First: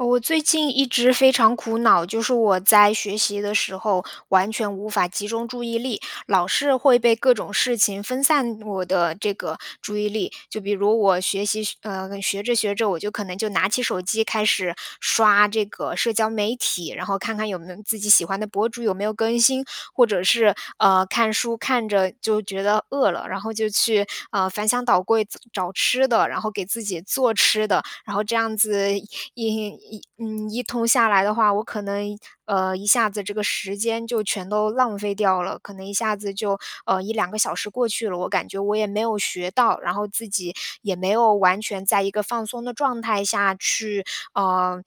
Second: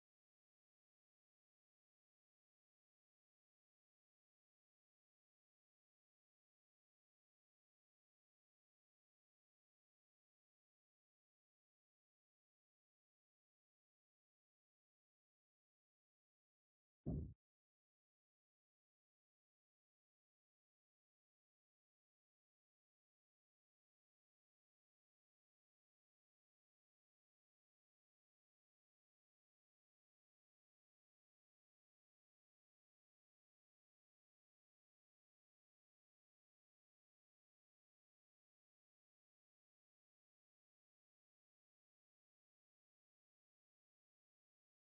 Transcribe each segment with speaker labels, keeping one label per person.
Speaker 1: 呃，我最近一直非常苦恼，就是我在学习的时候，完全无法集中注意力，老是会被各种事情分散我的这个注意力。就比如我学习学呃，学着学着，我就可能就拿起手机开始刷这个社交媒体，然后看看有没有自己喜欢的博主有没有更新。或者是，呃，看书看着就觉得饿了，然后就去，呃，翻箱倒柜子找吃的，然后给自己做吃的。然后这样子一一一嗯，一通下来的话，我可能一呃，一下子这个时间就全都浪费掉了，可能一下子就，呃，1、2个小时过去了，我感觉我也没有学到。然后自己也没有完全在一个放松的状态下去，呃，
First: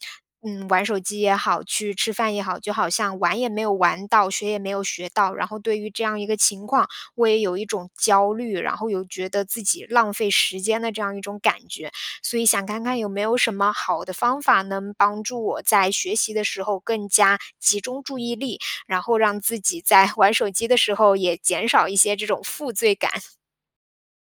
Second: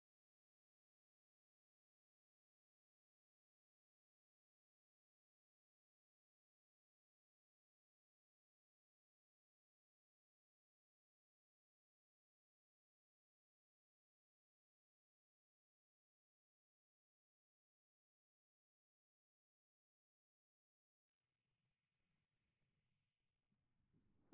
Speaker 1: 嗯，玩手机也好，去吃饭也好。就好像玩也没有玩到，学也没有学到。然后对于这样一个情况，我也有一种焦虑，然后有觉得自己浪费时间的这样一种感觉。所以想看看有没有什么好的方法，能帮助我在学习的时候更加集中注意力，然后让自己在 玩手机的时候也减少一些这种负罪感？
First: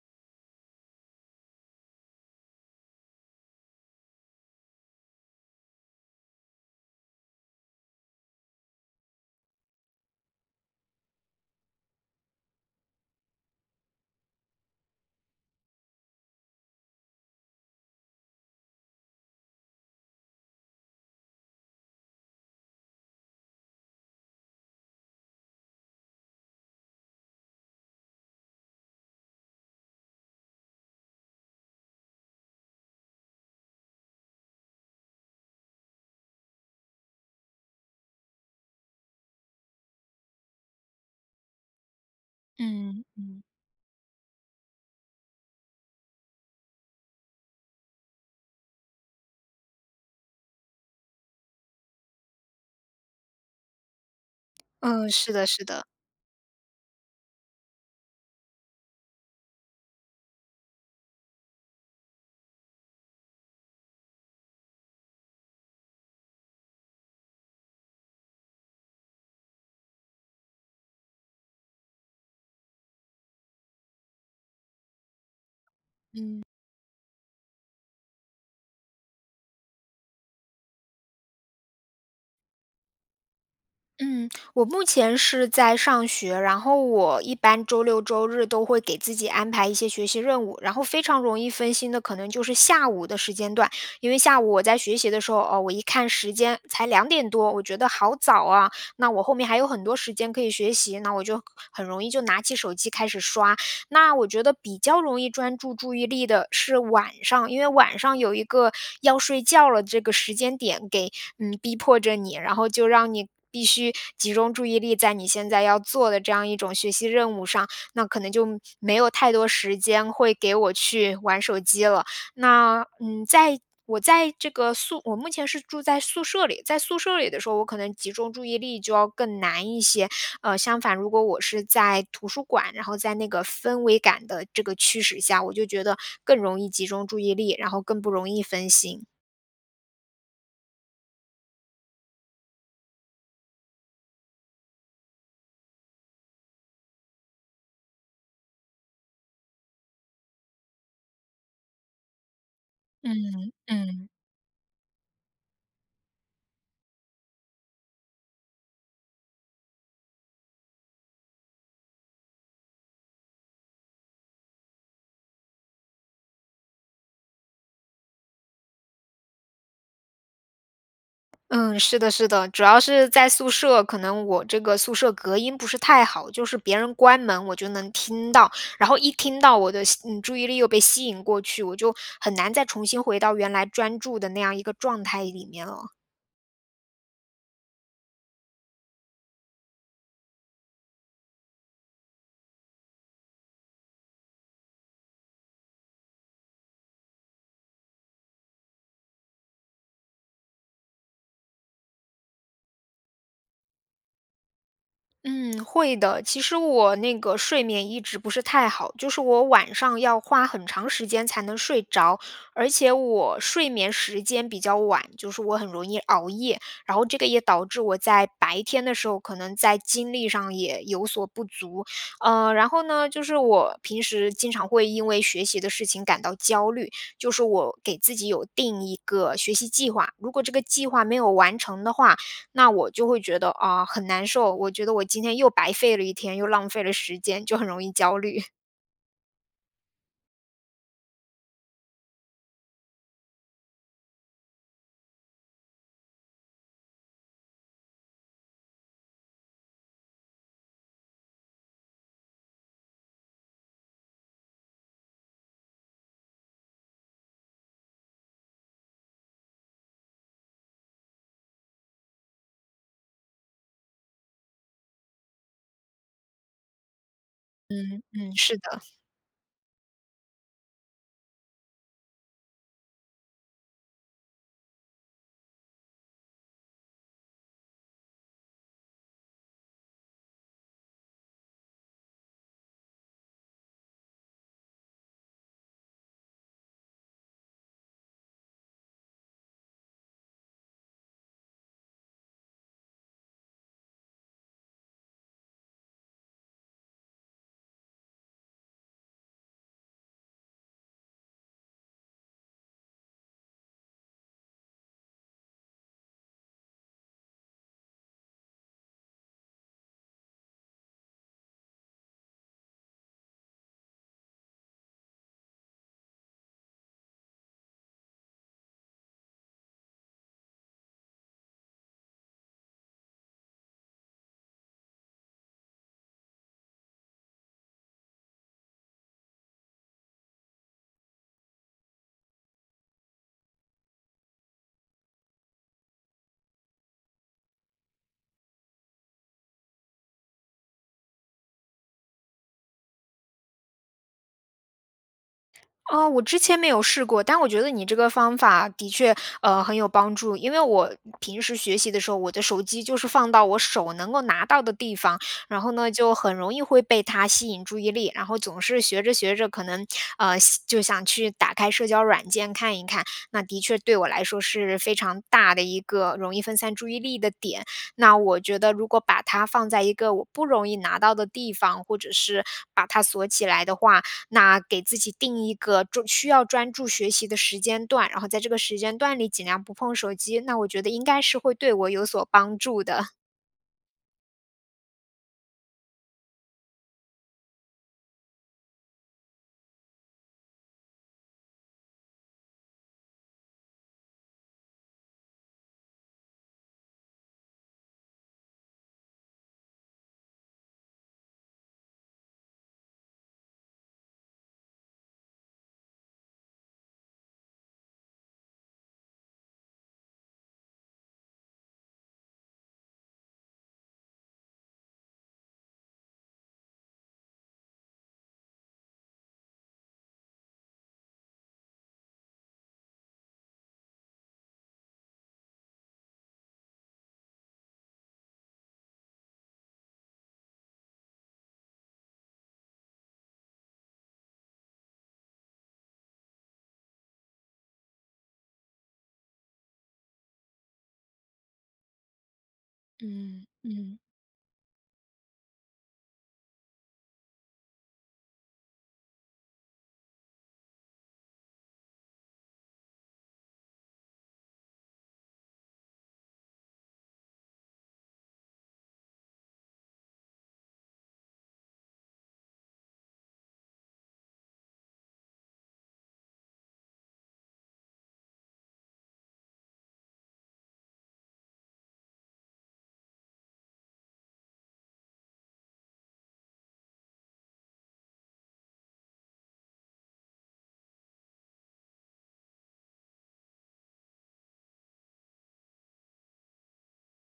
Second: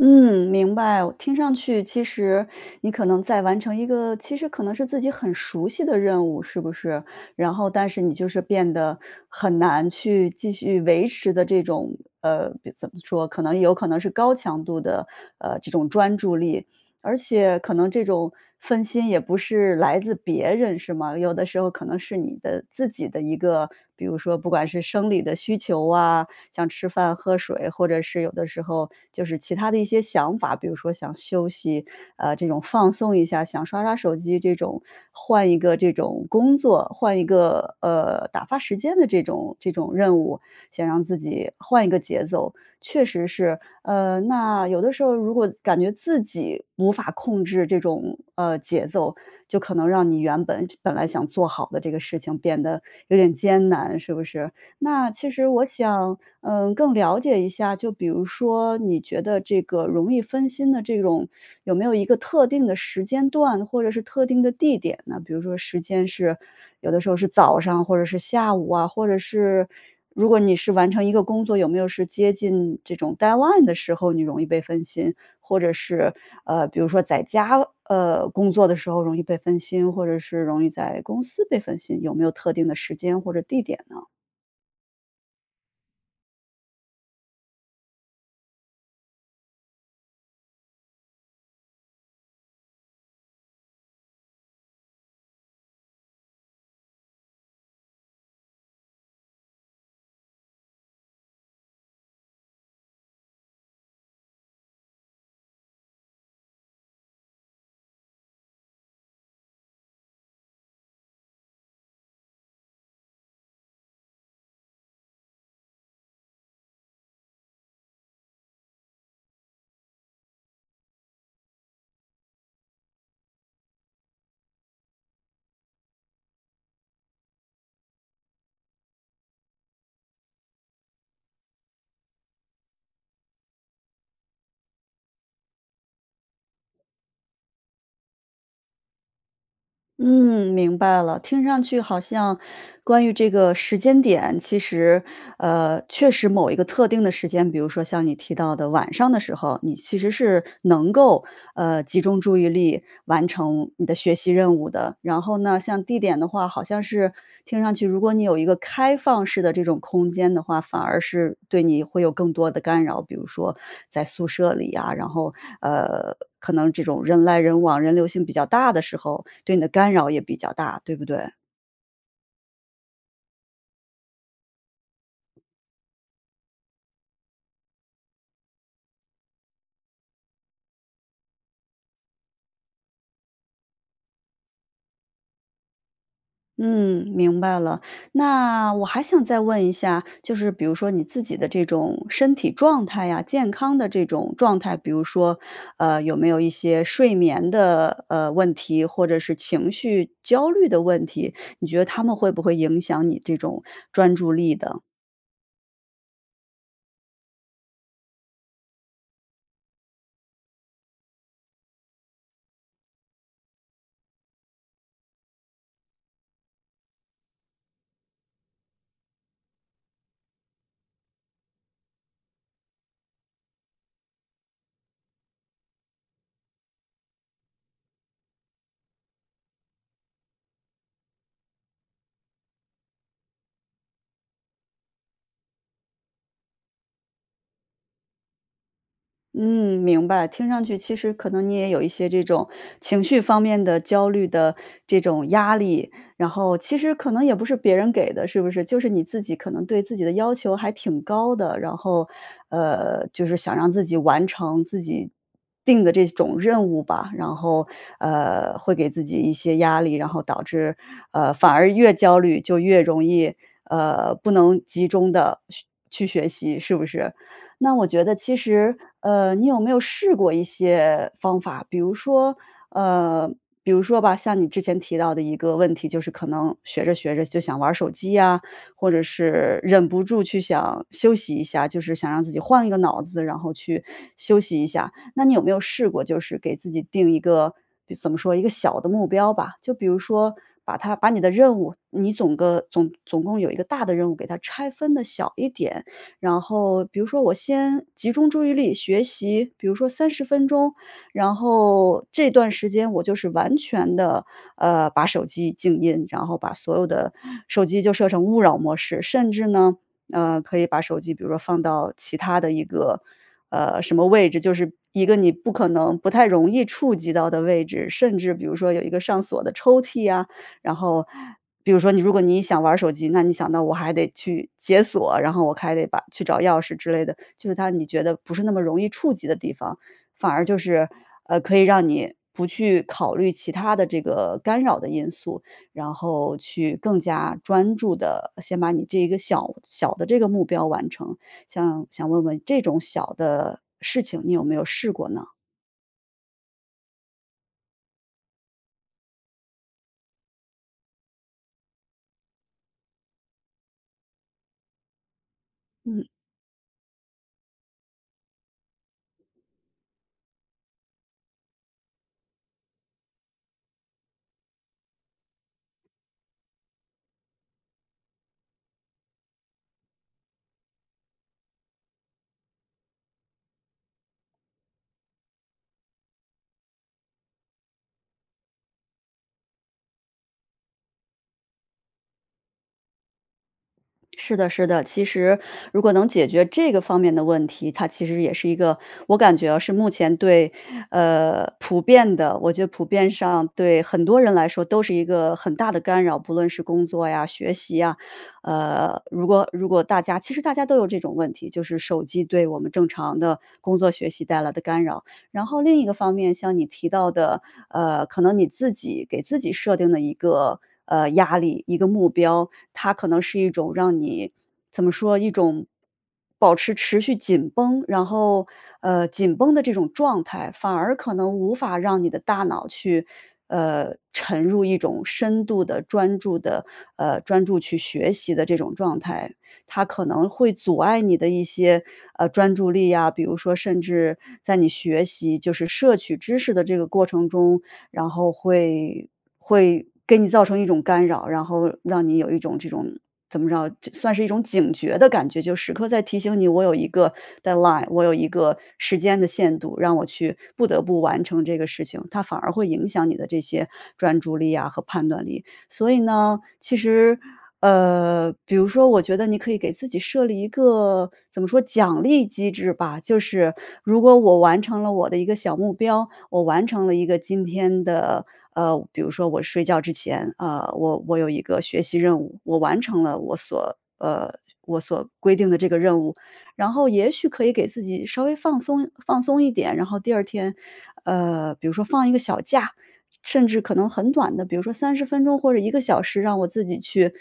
Speaker 2: 嗯，明白，我听上去其实你可能在完成一个其实可能是自己很熟悉的任务是不是？然后但是你就是变得很难去继续维持的这种呃，比怎么说，可能有可能是高强度的，呃，这种专注力。而且可能这种分心也不是来自别人是吗？有的时候可能是你的自己的一个比如说不管是生理的需求啊，像吃饭喝水，或者是有的时候，就是其他的一些想法，比如说想休息，啊，这种放松一下，想刷刷手机这种，换一个这种工作，换一个，呃，打发时间的这种这种任务，想让自己换一个节奏。确
Speaker 1: 嗯，
Speaker 2: 实
Speaker 1: 嗯。
Speaker 2: 是，嗯，那有的时候如果自感觉自己无法控制这种，呃，节奏，就可能让你原本就本来想做好的这个事情变得有点艰难，是不是？
Speaker 1: 嗯，
Speaker 2: 那其
Speaker 1: 是的
Speaker 2: 实
Speaker 1: 是
Speaker 2: 我
Speaker 1: 的。
Speaker 2: 想，嗯，更了解一下，就比如说，你觉得这个容易分心的这种，有没有一个特定的时间段，或者是特定的地点呢？比如说时间是，有的时候是早上或者是下午啊，或者是，如果你是完成一个工作有没有是接近这种 deadline 的时候，你容易被分心？或者是，
Speaker 1: 嗯。
Speaker 2: 呃，比如说在家，呃，工作的时候容易被分心，或者是容易在公司被分心，有没有特定的时间或者地点呢？
Speaker 1: 嗯，我目前是在上学。然后我一般周六周日都会给自己安排一些学习任务，然后非常容易分心的可能就是下午的时间段。因为下午我在学习的时候，哦，我一看时间才2点多，我觉得好早啊，那我后面还有很多时间可以学习，那我就很容易就拿起手机开始刷。那我觉得比较容易专注注意力的是晚上，因为晚上有一个要睡觉了这个时间点给嗯，逼迫着你，然后就让你必须集中注意力在你现在要做的这样一种学习任务上，那可能就没有太多时间会给我去玩手机了。那，嗯，在我在这个宿我目前是住在宿舍里，在宿舍里的时候，我可能集中注意力就要更难一些。呃，相反如果我是在图书馆，然后在那个氛围感的这个驱使下，我就觉得更容易集中注意力，然后更不容易分心。
Speaker 2: 嗯，明白了。听上去好像关于这个时间点，其实，呃，确实某一个特定的时间，比如说像你提到的晚上的时候，你其实是能够，呃，集中注意力完
Speaker 1: 嗯，
Speaker 2: 成你的
Speaker 1: 嗯。
Speaker 2: 学习任务的。然后呢，像地点的话，好像是听上去，如果你有一个开放式的这种空间的话，反而是对你会有更多的干扰。比如说在宿舍里呀，然后，呃，可能这种人来人往，人流性比较大的时候，对你的干扰也比较大，对不对？
Speaker 1: 嗯，是的是的。主要是在宿舍，可能我这个宿舍隔音不是太好，就是别人关门，我就能听到。然后一听到我的吸嗯，注意力又被吸引过去，我就很难再重新回到原来专注的那样一个状态里面了。
Speaker 2: 嗯，明白了。那我还想再问一下，就是比如说你自己的这种身体状态啊，健康的这种状态，比如说，呃，有没有一些睡眠的，呃，问题，或者是情绪焦虑的问题，你觉得它们会不会影响你这种专注力的？
Speaker 1: 嗯，会的。其实我那个睡眠一直不是太好，就是我晚上要花很长时间才能睡着。而且我睡眠时间比较晚，就是我很容易熬夜。然后这个也导致我在白天的时候，可能在精力上也有所不足。呃，然后呢，就是我平时经常会因为学习的事情感到焦虑。就是我给自己有定一个学习计划，如果这个计划没有完成的话，那我就会觉得，啊，很难受，我觉得我今天又白费了一天，又浪费了时间，就很容易焦虑。
Speaker 2: 嗯，明白。听上去其实可能你也有一些这种情绪方面的焦虑的这种压力，然后其实可能也不是别人给的，是不是？就是你自己可能对自己的要求还挺高的。然后，呃，就是想让自己完成自己定的这种任务吧。然后，呃，会给自己一些压力，然后导致，呃，反而越焦虑就越容易，呃，不能集中地去去学习，是不是？那我
Speaker 1: 嗯
Speaker 2: 觉得
Speaker 1: 嗯，
Speaker 2: 其
Speaker 1: 是
Speaker 2: 实，
Speaker 1: 的。
Speaker 2: 呃，你有没有试过一些方法，比如说呃，比如说吧，像你之前提到的一个问题，就是可能学着学着就想玩儿手机呀，或者是忍不住去想休息一下，就是想让自己换一个脑子，然后去休息一下。那你有没有试过，就是给自己定一个比怎么说，一个小的目标吧。就比如说，把它把你的任务，你总个总总共有一个大的任务给它拆分得小一点。然后比如说我先集中注意力学习，比如说30分钟，然后这段时间我就是完全地，呃，把手机静音，然后把所有的手机就设成勿扰模式。甚至呢，呃，可以把手机比如说放到其他的一个，呃，什么位置，就是一个你不可能不太容易触及到的位置，甚至比如说有一个上锁的抽屉啊。然后，比如说你如果你想玩儿手机，那你想到我还得去解锁，然后我还得把去找钥匙之类的，就是它你觉得不是那么容易触及的地方。反而就是，呃，可以让你不去考虑其他的这个干扰的因素，然后去更加专注地先把你这一个小小的这个目标完成。想想问问这种小的事情，你有没有试过呢？
Speaker 1: 啊，我之前没有试过。但我觉得你这个方法的确，呃，很有帮助。因为我平时学习的时候，我的手机就是放到我手能够拿到的地方，然后呢，
Speaker 2: 嗯。
Speaker 1: 就很容易会被它吸引注意力。然后总是学着学着可能，呃，想就想去打开社交软件看一看。那的确对我来说是非常大的一个容易分散注意力的点。那我觉得如果把它放在一个我不容易拿到的地方，或者是把它锁起来的话，那给自己定一个专需要专注学习的时间段，然后在这个时间段里尽量不碰手机，那我觉得应该是会对我有所帮助的。
Speaker 2: 是的是的，其实如果能解决这个方面的问题，它其实也是一个我感觉啊，是目前对呃，普遍的我觉得普遍上对很多人来说都是一个很大的干扰。不论是工作呀，学习啊，呃，如果如果大家其实大家都有这种问题，就是手机对我们正常的工作学习带来的干扰。然后另一个方面，像你提到的，呃，可能你自己给自己设定了一个，呃，压力、一个目标，它可能是一种让你怎么说，一种保持持续紧绷。然后，呃，紧绷的这种状态，反而可能无法让你的大脑去，呃，沉入一种深度的专注的，呃，专注去学习的这种状态。它可能会阻碍你的一些，呃，专注力啊，比如说甚至在你学习就是摄取知识的这个过程中，然后会会给你造成一种干扰，然后让你有一种这种，怎
Speaker 1: 嗯，
Speaker 2: 么着，
Speaker 1: 嗯。
Speaker 2: 算是一种警觉的感觉，就时刻在提醒你，我有一个 dead line，我有一个时间的限度，让我去不得不完成这个事情。它反而会影响你的这些专注力啊，和判断力。所以呢，其实，呃，比如说我觉得你可以给自己设立一个，怎么说，奖励机制吧。就是，如果我完成了我的一个小目标，我完成了一个今天的呃，比如说我睡觉之前，呃，我我有一个学习任务，我完成了我所呃，我所规定的这个任务，然后也许可以给自己稍微放松放松一点。然后第二天，呃，比如说放一个小假，甚至可能很短的，比如说30分钟或者1个小时让我自己去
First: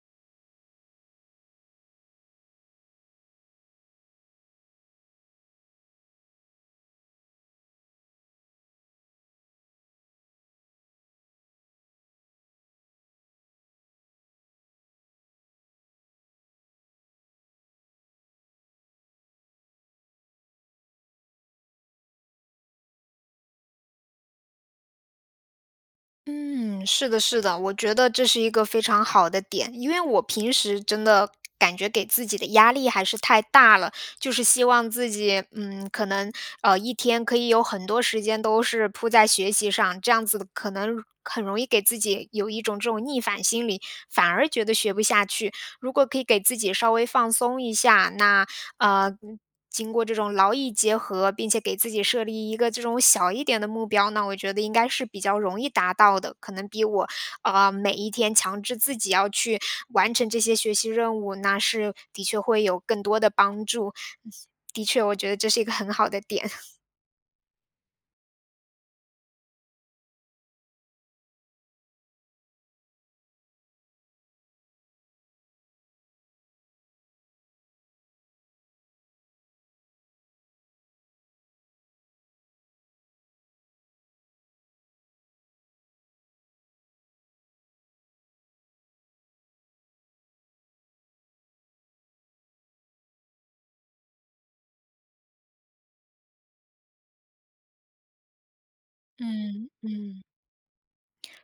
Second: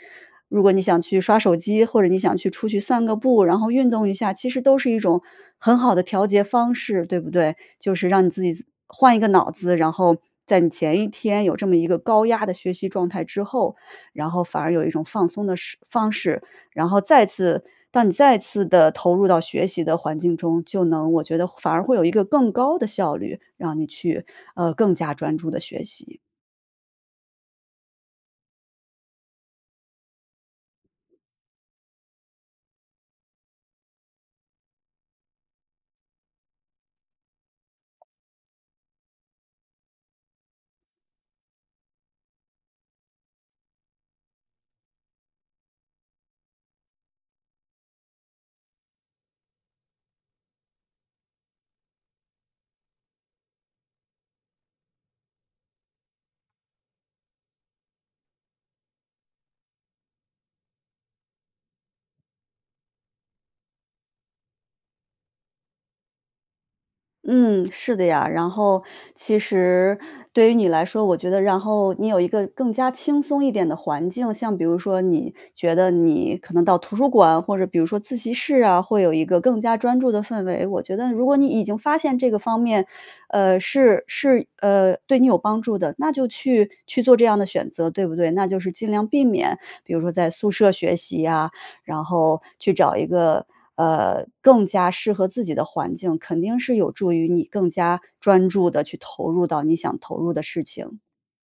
Speaker 2: 如果你想去刷手机，或者你想去出去散个步，然后运动一下，其实都是一种很好的调节方式，对不对？就是让你自己换一个脑子，然后在你前一天有这么一个高压的学习状态之后，然后反而有一种放松的式方式，然后再次到你再次地投入到学习的环境中，就能我觉得反而会有一个更高地效率，让你去，呃，更加专注地学习。
Speaker 1: 嗯，是的是的。我觉得这是一个非常好的点，因为我平时真的感觉给自己的压力还是太大了，就是希望自己，嗯，可能，呃，一天可以有很多时间都是铺在学习上，这样子可能，很容易给自己有一种这种逆反心理，反而觉得学不下去。如果可以给自己稍微放松一下，那，呃，经过这种劳逸结合，并且给自己设立一个这种小一点的目标，那我觉得应该是比较容易达到的，可能比我，呃，每一天强制自己要去完成这些学习任务，那是的确会有更多的帮助，的的确我觉得这是一个很好的点。
Speaker 2: 嗯，是的呀。然后其实对于你来说，我觉得然后你有一个更加轻松一点的环境，像比如说，你觉得你可能到图书馆，或者比如说自习室啊，会有一个更加专注的氛围，我觉得如果你已经发现这个方面。呃，是是呃，对你有帮助的，那就去去做这样的选择，对不对？那就是尽量避免，比如说在宿舍学习呀，然后去找一个，呃，更加适合自己的环境，肯定是有助于你更加专注地去投入到，
Speaker 1: 嗯
Speaker 2: 你想投
Speaker 1: 嗯。
Speaker 2: 入的事情。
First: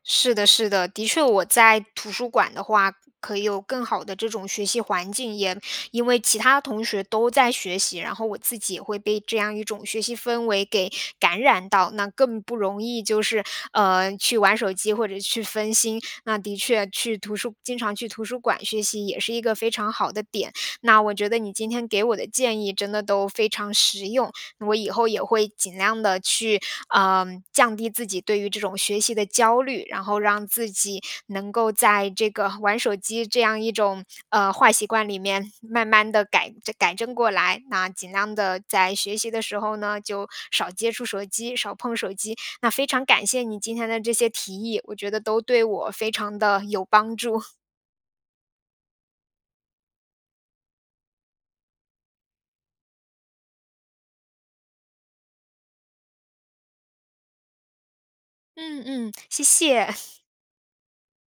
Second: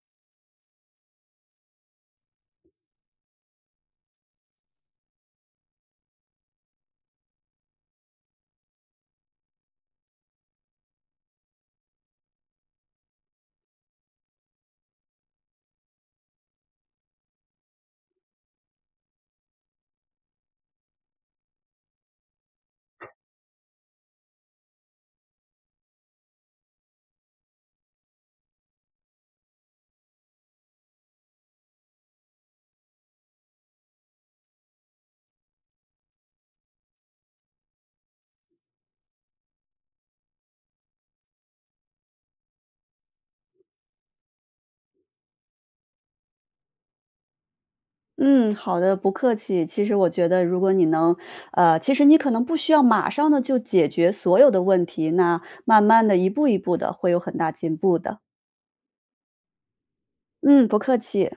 Speaker 1: 是的是的，的确我在图书馆的话，可以有更好的这种学习环境，也，因为其他同学都在学习，然后我自己也会被这样一种学习氛围给感染到。那更不容易，就是，呃，去玩手机或者去分心。那的确，去图书经常去图书馆学习，也是一个非常好的点。那我觉得，你今天给我的建议，真的都非常实用。我以后也会尽量地去，嗯，降低自己对于这种学习的焦虑。然后让自己能够在这个玩手机这样一种，呃，坏习惯里面慢慢地改正改正过来。那尽量地在学习的时候呢，就少接触手机、少碰手机。那非常感谢你今天的这些提议，我觉得都对我非常地有帮助。
Speaker 2: 嗯，好的，不客气。其实我觉得如果你能呃，其实你可能不需要马上地就解决所有的问题，那慢慢地一步一步的，会有很大进步的。
Speaker 1: 嗯嗯，谢谢。
Speaker 2: 嗯，不客气。